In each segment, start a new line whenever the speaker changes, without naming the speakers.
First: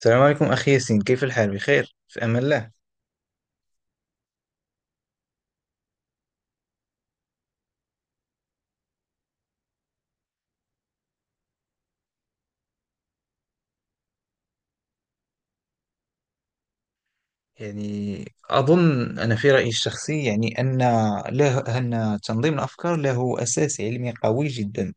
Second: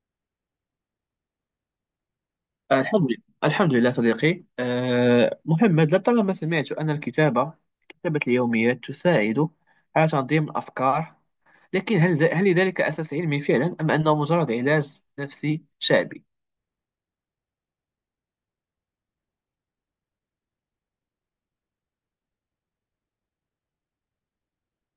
السلام عليكم أخي ياسين، كيف الحال؟ بخير في أمان الله.
الحمد لله، الحمد لله صديقي. محمد، لطالما سمعت أن كتابة اليوميات تساعد على تنظيم الأفكار، لكن هل لذلك أساس علمي فعلا، أم أنه مجرد علاج نفسي شعبي؟
يعني أظن، أنا في رأيي الشخصي يعني أن له أن تنظيم الأفكار له أساس علمي قوي جدا.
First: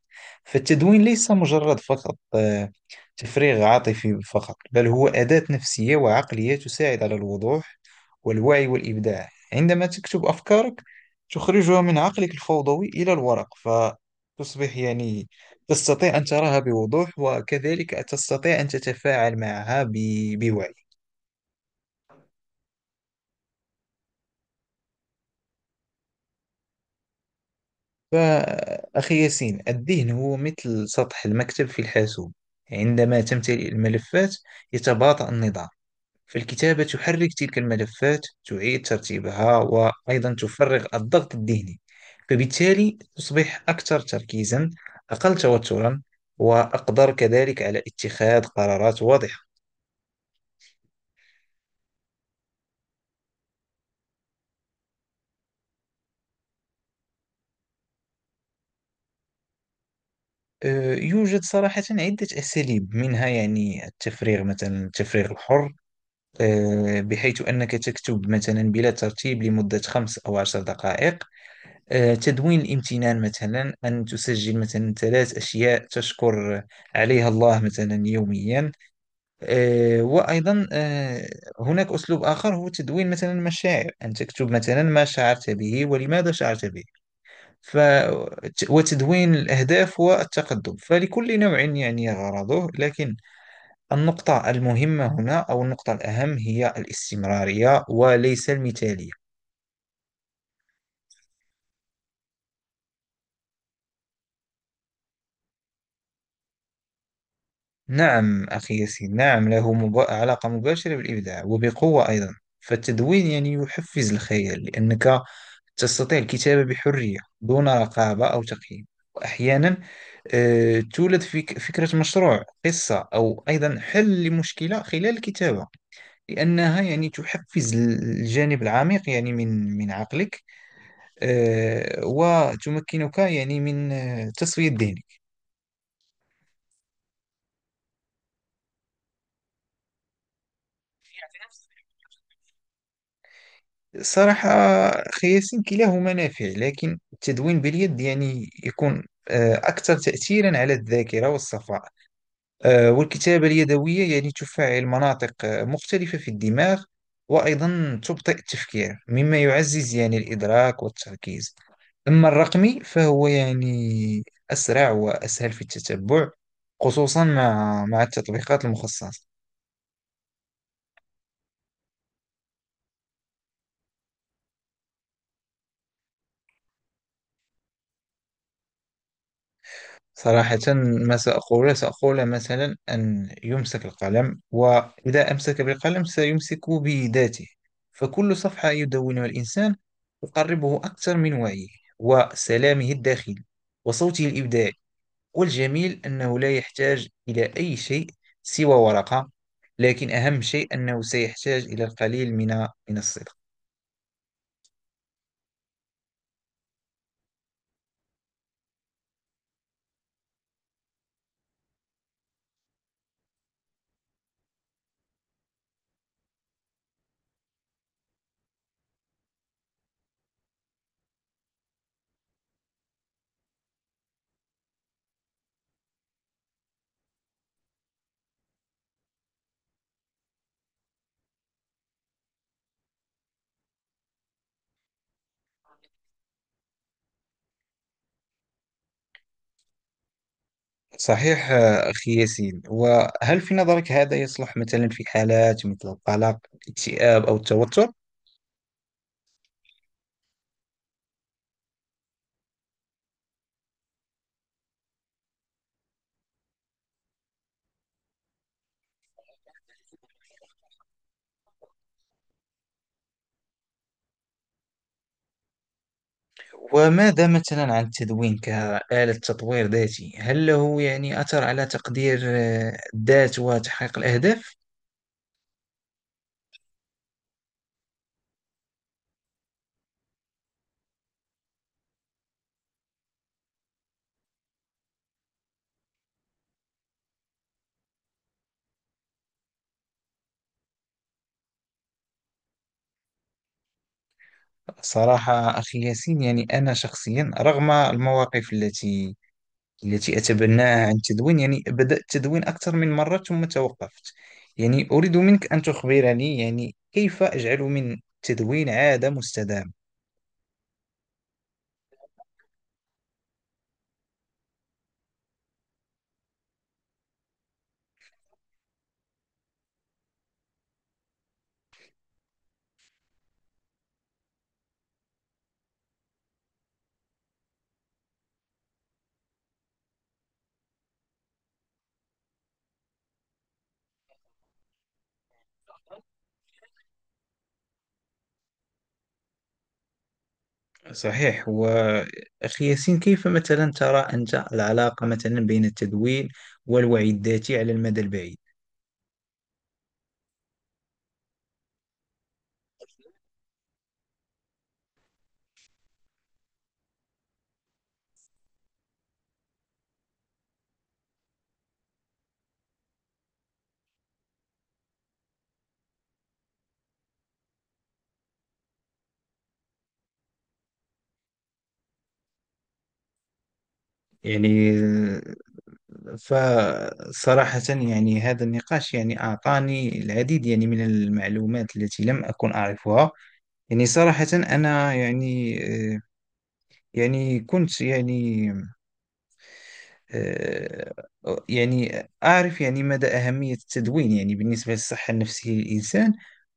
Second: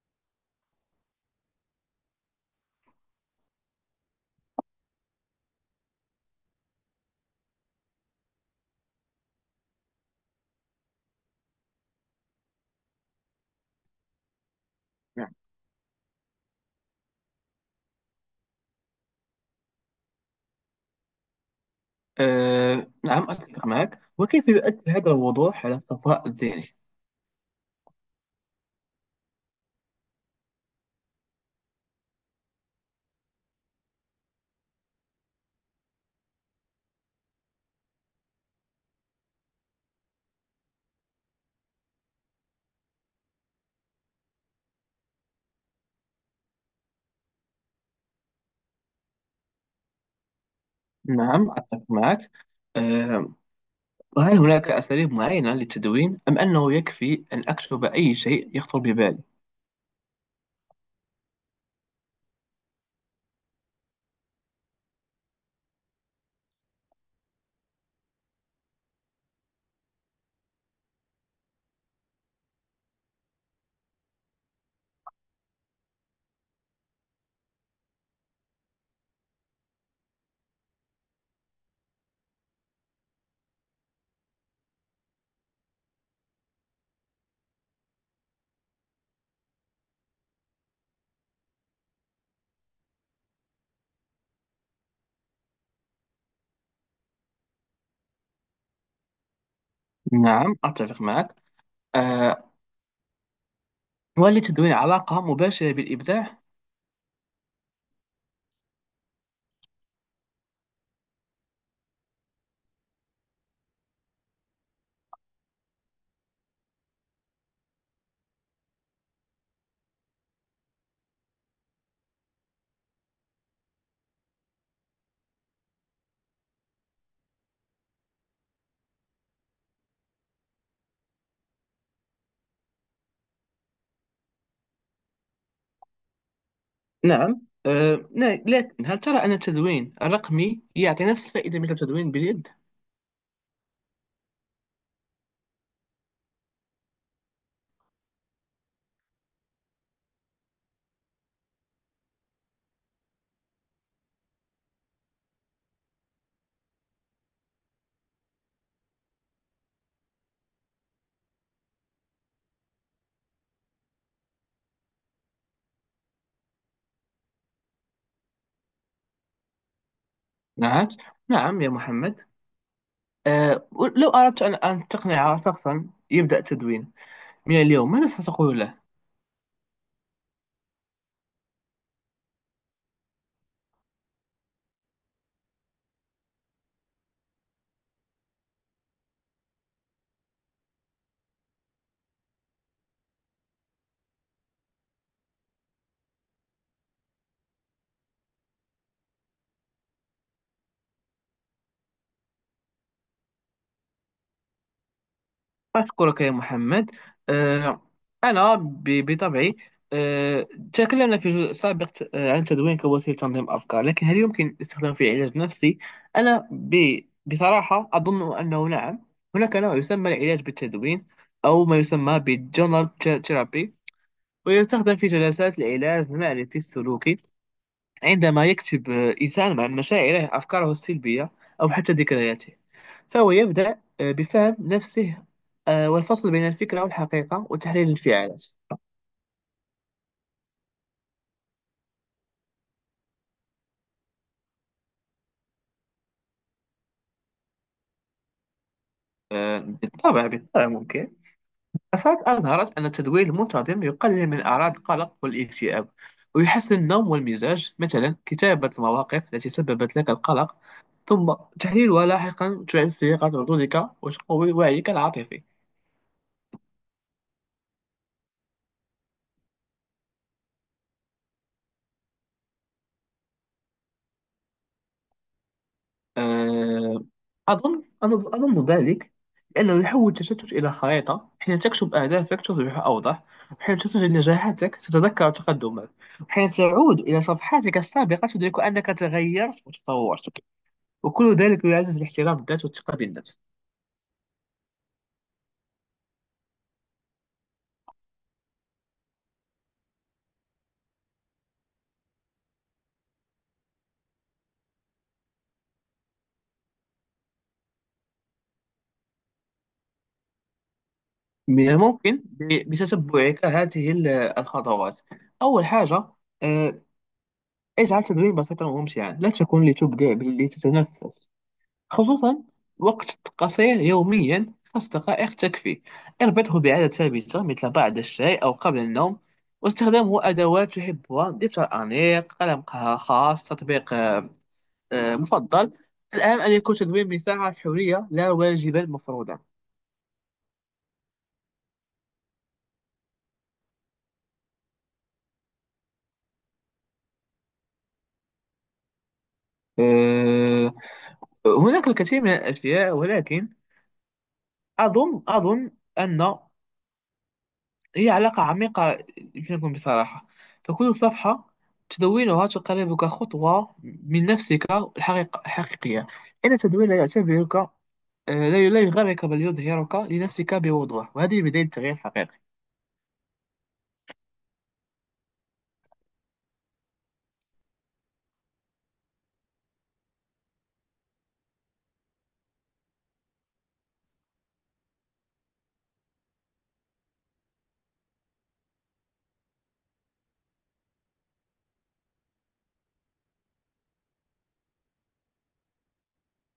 فالتدوين ليس مجرد فقط تفريغ عاطفي فقط، بل هو أداة نفسية وعقلية تساعد على الوضوح والوعي والإبداع. عندما تكتب أفكارك تخرجها من عقلك الفوضوي إلى الورق، فتصبح يعني
نعم.
تستطيع أن تراها بوضوح، وكذلك تستطيع أن تتفاعل معها بوعي.
نعم، أتفق معك. وكيف يؤثر هذا الوضوح على الصفاء الذهني؟
فأخي ياسين، الذهن هو مثل سطح المكتب في الحاسوب. عندما تمتلئ الملفات يتباطأ النظام، فالكتابة تحرك تلك الملفات، تعيد ترتيبها، وأيضا تفرغ الضغط الذهني. فبالتالي تصبح أكثر تركيزا، أقل توترا، وأقدر كذلك على اتخاذ قرارات واضحة.
نعم، أتفق معك. أه وهل هناك أساليب معينة للتدوين، أم أنه يكفي أن أكتب أي شيء يخطر ببالي؟
يوجد صراحة عدة أساليب، منها يعني التفريغ، مثلا التفريغ الحر، بحيث أنك تكتب مثلا بلا ترتيب لمدة 5 أو 10 دقائق. تدوين الامتنان، مثلا أن تسجل مثلا 3 أشياء تشكر عليها الله مثلا يوميا. آه، وأيضا آه، هناك أسلوب آخر هو تدوين مثلا المشاعر، أن تكتب مثلا ما شعرت به ولماذا شعرت به. ف... وتدوين الأهداف والتقدم، فلكل نوع يعني غرضه، لكن النقطة المهمة هنا أو النقطة الأهم هي الاستمرارية وليس المثالية.
نعم، أتفق معك. آه، وهل للتدوين علاقة مباشرة بالإبداع؟
نعم أخي ياسين، نعم له علاقة مباشرة بالإبداع وبقوة أيضا. فالتدوين يعني يحفز الخيال لأنك تستطيع الكتابة بحرية دون رقابة أو تقييم. وأحيانا تولد فيك فكرة مشروع، قصة، أو أيضا حل لمشكلة خلال الكتابة، لأنها يعني تحفز الجانب العميق يعني من عقلك. وتمكنك يعني من تسوية ذهنك.
نعم. أه لا- لكن هل ترى أن التدوين الرقمي يعطي نفس الفائدة مثل التدوين باليد؟
صراحة أخي ياسين، كلاهما نافع، لكن التدوين باليد يعني يكون أكثر تأثيرا على الذاكرة والصفاء. والكتابة اليدوية يعني تفعل مناطق مختلفة في الدماغ، وأيضا تبطئ التفكير مما يعزز يعني الإدراك والتركيز. أما الرقمي فهو يعني أسرع وأسهل في التتبع، خصوصا مع التطبيقات المخصصة.
نعم، نعم يا محمد. أه لو أردت أن تقنع شخصا يبدأ التدوين من اليوم، ماذا ستقول له؟
صراحة، ما سأقول، سأقول مثلا أن يمسك القلم، وإذا أمسك بالقلم سيمسك بذاته. فكل صفحة يدونها الإنسان تقربه أكثر من وعيه، وسلامه الداخلي، وصوته الإبداعي. والجميل أنه لا يحتاج إلى أي شيء سوى ورقة، لكن أهم شيء أنه سيحتاج إلى القليل من الصدق.
أشكرك يا محمد. آه، أنا بطبعي. آه، تكلمنا في جزء سابق عن تدوين كوسيلة تنظيم أفكار، لكن هل يمكن استخدامه في علاج نفسي؟ أنا بصراحة أظن أنه نعم. هناك نوع يسمى العلاج بالتدوين، أو ما يسمى بالجونال ثيرابي، ويستخدم في جلسات العلاج المعرفي السلوكي. عندما يكتب إنسان عن مشاعره، أفكاره السلبية، أو حتى ذكرياته، فهو يبدأ بفهم نفسه، والفصل بين الفكرة والحقيقة وتحليل الانفعالات.
صحيح أخي ياسين، وهل في نظرك هذا يصلح مثلا في حالات مثل القلق، الاكتئاب، أو التوتر؟
بالطبع، بالطبع ممكن. دراسات أظهرت أن التدوير المنتظم يقلل من أعراض القلق والاكتئاب، ويحسن النوم والمزاج. مثلا، كتابة المواقف التي سببت لك القلق، ثم تحليلها لاحقا، تعزز ثقة ردودك وتقوي وعيك العاطفي.
وماذا مثلا عن التدوين كآلة تطوير ذاتي؟ هل له يعني أثر على تقدير الذات وتحقيق الأهداف؟
آه، أظن ذلك، لأنه يحول التشتت إلى خريطة. حين تكتب أهدافك تصبح أوضح، وحين تسجل نجاحاتك تتذكر تقدمك، وحين تعود إلى صفحاتك السابقة تدرك أنك تغيرت وتطورت. وكل ذلك يعزز الاحترام بالذات والثقة بالنفس.
صراحة أخي ياسين، يعني أنا شخصيا رغم المواقف التي أتبناها عن التدوين، يعني بدأت التدوين أكثر من مرة ثم توقفت. يعني أريد منك أن تخبرني يعني كيف أجعل من التدوين عادة مستدامة.
من الممكن بتتبعك هذه الخطوات. أول حاجة، آه، اجعل تدوين بسيطا وممتعا، لا تكن لتبدع بل لتتنفس. خصوصا، وقت قصير يوميا، 5 دقائق تكفي. اربطه بعادة ثابتة، مثل بعد الشاي أو قبل النوم. واستخدامه أدوات تحبها، دفتر أنيق، قلم خاص، تطبيق مفضل. الأهم أن يكون تدوين مساحة حرية، لا واجبا مفروضا.
صحيح وأخي ياسين، كيف مثلا ترى أنت العلاقة مثلا بين التدوين والوعي الذاتي على المدى البعيد؟
آه، هناك الكثير من الأشياء، ولكن أظن أن هي علاقة عميقة. يمكن نكون بصراحة، فكل صفحة تدونها تقربك خطوة من نفسك الحقيقة الحقيقية. إن التدوين لا يعتبرك، لا، لا يغرك، بل يظهرك لنفسك بوضوح. وهذه بداية التغيير الحقيقي.
يعني فصراحة يعني هذا النقاش يعني أعطاني العديد يعني من المعلومات التي لم أكن أعرفها. يعني صراحة أنا يعني آه، يعني كنت يعني آه، يعني أعرف يعني مدى أهمية التدوين يعني بالنسبة للصحة النفسية للإنسان،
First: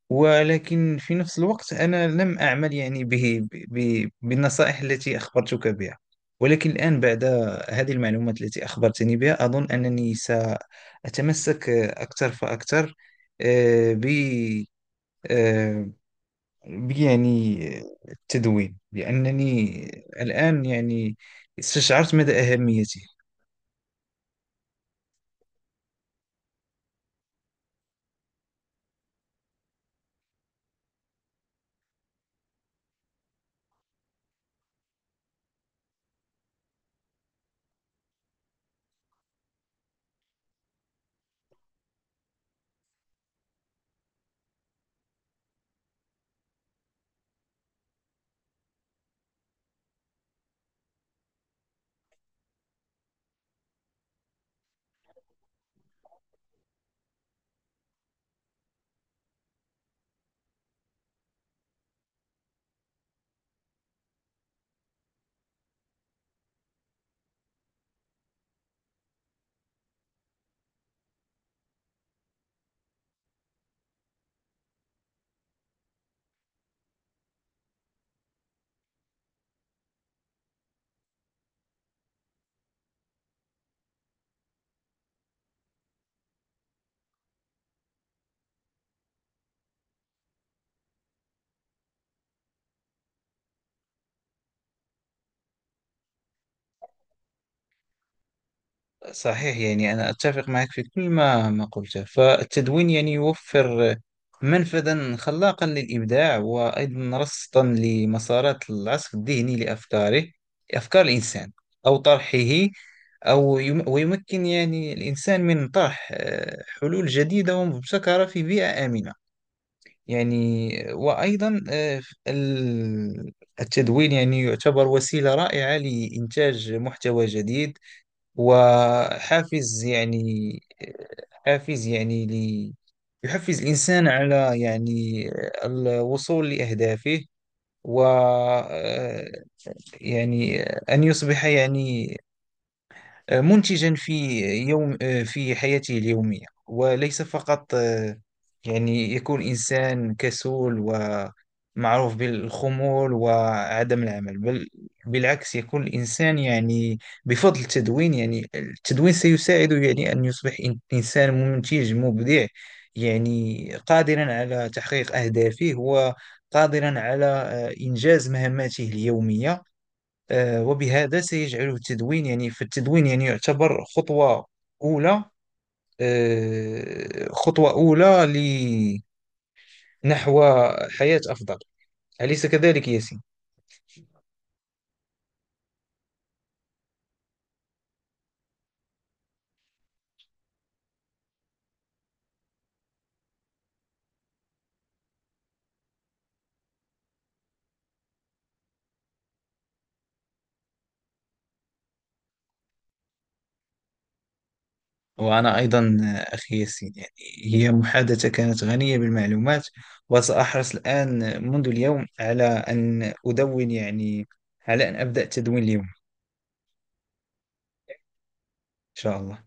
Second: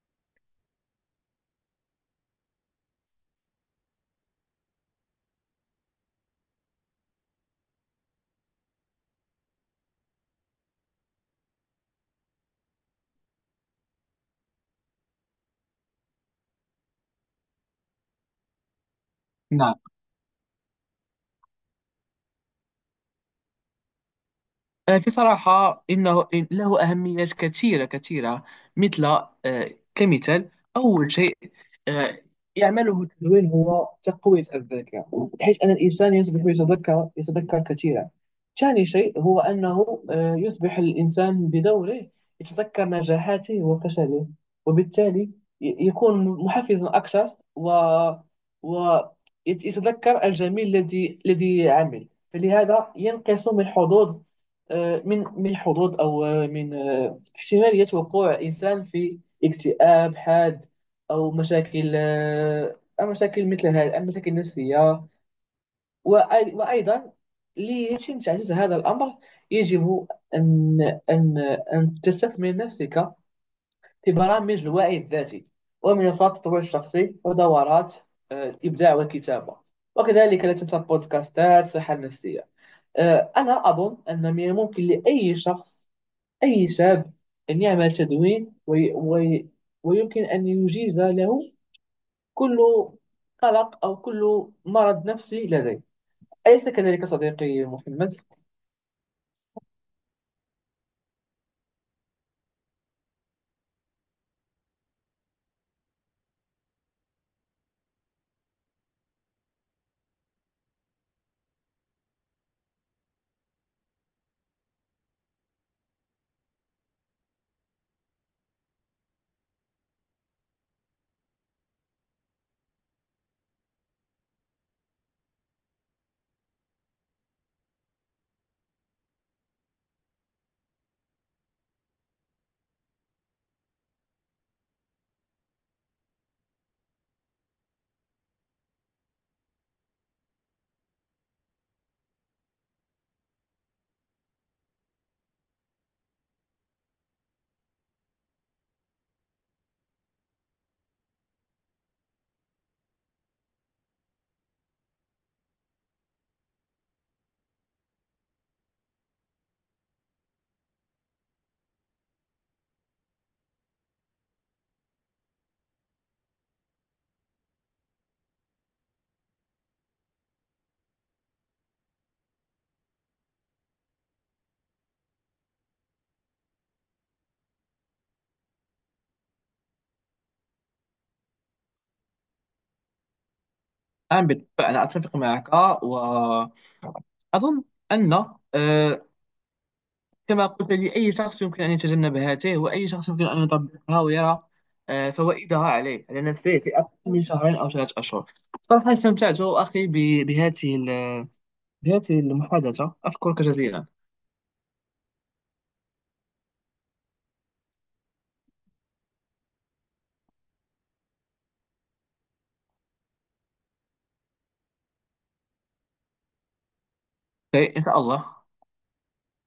ولكن في نفس الوقت أنا لم أعمل يعني به بالنصائح التي أخبرتك بها. ولكن الآن بعد هذه المعلومات التي أخبرتني بها أظن أنني سأتمسك أكثر فأكثر آه، ب آه، يعني التدوين، لأنني
نعم.
الآن يعني استشعرت مدى أهميته.
في صراحة، إن له أهميات كثيرة كثيرة. مثل، آه، كمثال، أول شيء آه، يعمله التدوين هو تقوية الذاكرة، بحيث أن الإنسان يصبح يتذكر كثيرا. ثاني شيء هو أنه يصبح الإنسان بدوره يتذكر نجاحاته وفشله، وبالتالي يكون محفزا أكثر، و ويتذكر الجميل الذي عمل. فلهذا ينقص من حظوظ، من حظوظ، أو من احتمالية وقوع إنسان في اكتئاب حاد، أو مشاكل، أو مشاكل مثل هذه المشاكل النفسية. وأيضا، ليتم تعزيز هذا الأمر، يجب أن أن أن تستثمر نفسك في برامج الوعي الذاتي ومنصات التطوير الشخصي ودورات الإبداع والكتابة، وكذلك لا تنسى بودكاستات الصحة النفسية. أنا أظن أن من الممكن لأي شخص، أي شاب، أن يعمل تدوين، وي وي ويمكن أن يجيز له كل قلق أو كل مرض نفسي لديه. أليس كذلك صديقي محمد؟
صحيح، يعني أنا أتفق معك في كل ما قلته. فالتدوين يعني يوفر منفذا خلاقا للإبداع، وأيضا رصدا لمسارات العصف الذهني لأفكاره، أفكار الإنسان، أو طرحه. أو ويمكن يعني الإنسان من طرح حلول جديدة ومبتكرة في بيئة آمنة، يعني. وأيضا ال- التدوين يعني يعتبر وسيلة رائعة لإنتاج محتوى جديد، وحافز يعني، حافز يعني لي، يحفز الإنسان على يعني الوصول لأهدافه. و يعني أن يصبح يعني منتجا في يوم، في حياته اليومية، وليس فقط يعني يكون إنسان كسول ومعروف بالخمول وعدم العمل، بل بالعكس يكون الإنسان يعني بفضل التدوين، يعني التدوين سيساعده يعني أن يصبح إنسان منتج مبدع، يعني قادرا على تحقيق أهدافه وقادرا على إنجاز مهماته اليومية. وبهذا سيجعله التدوين يعني، فالتدوين يعني يعتبر خطوة أولى، خطوة أولى لنحو حياة أفضل. أليس كذلك ياسين؟
نعم، بالطبع، أنا أتفق معك. وأظن أن آه، كما قلت لي، أي شخص يمكن أن يتجنب هاته، وأي شخص يمكن أن يطبقها ويرى فوائدها عليه، على نفسه، في أقل من شهرين أو 3 أشهر. صراحة، استمتعت أخي بهذه المحادثة. أشكرك جزيلا.
وأنا أيضا أخي ياسين، يعني هي محادثة كانت غنية بالمعلومات. وسأحرص الآن منذ اليوم على أن أدون، يعني على أن أبدأ تدوين اليوم إن
إيه، إن شاء الله.
شاء الله.